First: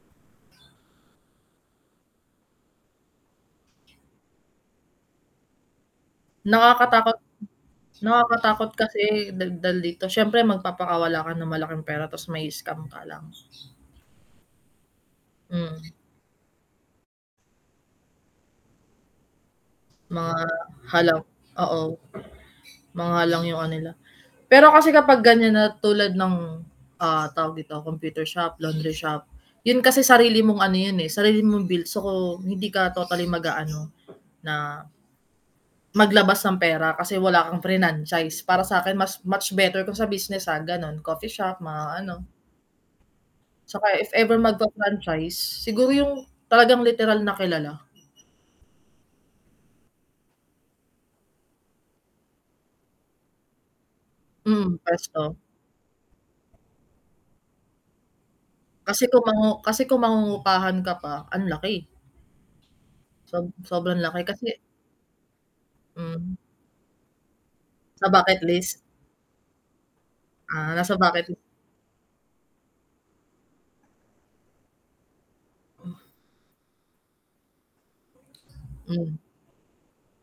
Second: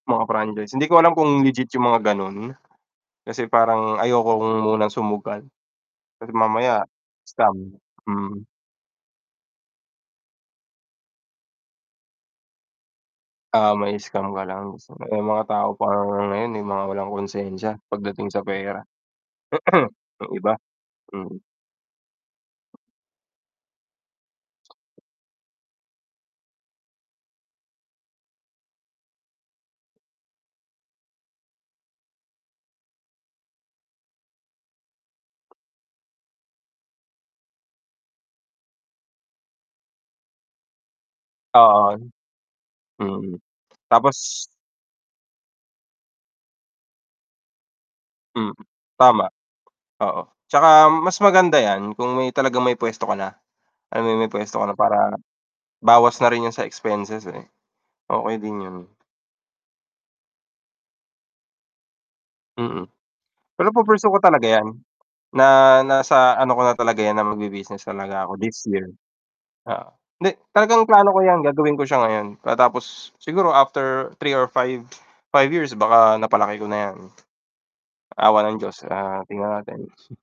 Mga franchise, hindi ko alam kung legit yung mga gano'n. Kasi parang ayoko munang sumugal. Kasi mamaya, Nakakatakot, scam. Hmm. nakakatakot kasi daldal dito siyempre magpapakawala ka ng malaking pera tapos mai-scam ka lang. Ah, mai-scam ka lang. May mga tao Hmm. pa ngang ngayon, eh, mga walang konsensiya pagdating sa pera. Yung Mga iba. halang, Hmm. oo. Mga halang yung kanila. Pero kasi kapag ganyan na tulad ng, ah, tawag dito computer shop, laundry shop. 'Yun kasi sarili mong ano yun, eh, sarili mong built so hindi ka totally mag-aano na, maglabas ng pera kasi wala kang frinanchise para sa 'kin mas much better kung sa business ah, gano'n coffee shop Oo. mga ano Hmm, 'Tsaka if ever tapos magfa-franchise, siguro yung talagang literal na kilala. Hmm, tama. Oo. 'Tsaka mas maganda yan, kung may talagang may puwesto ka na. Alam mo yung puwesto ka na Hmm, para, puwesto. bawas na rin 'yun sa expenses, eh. Okey din 'yun. Kasi kung mangu kasi kung mangungupahan ka pa, ang laki. Mm. Sob Pero sobrang pu-pursue ko laki talaga kasi yan. Na Hmm. nasa ano ko na talaga yan na magbi-business Sa talaga ako bucket this list? year. Oo, hindi, Ah, talagang nasa plano ko bucket yan gagawin ko siya ngayon, pagkatapos siguro after 3 or 5. 5 years Hmm. baka napalaki ko na yan. Awa ng Diyos Hmm. ah, tingnan natin.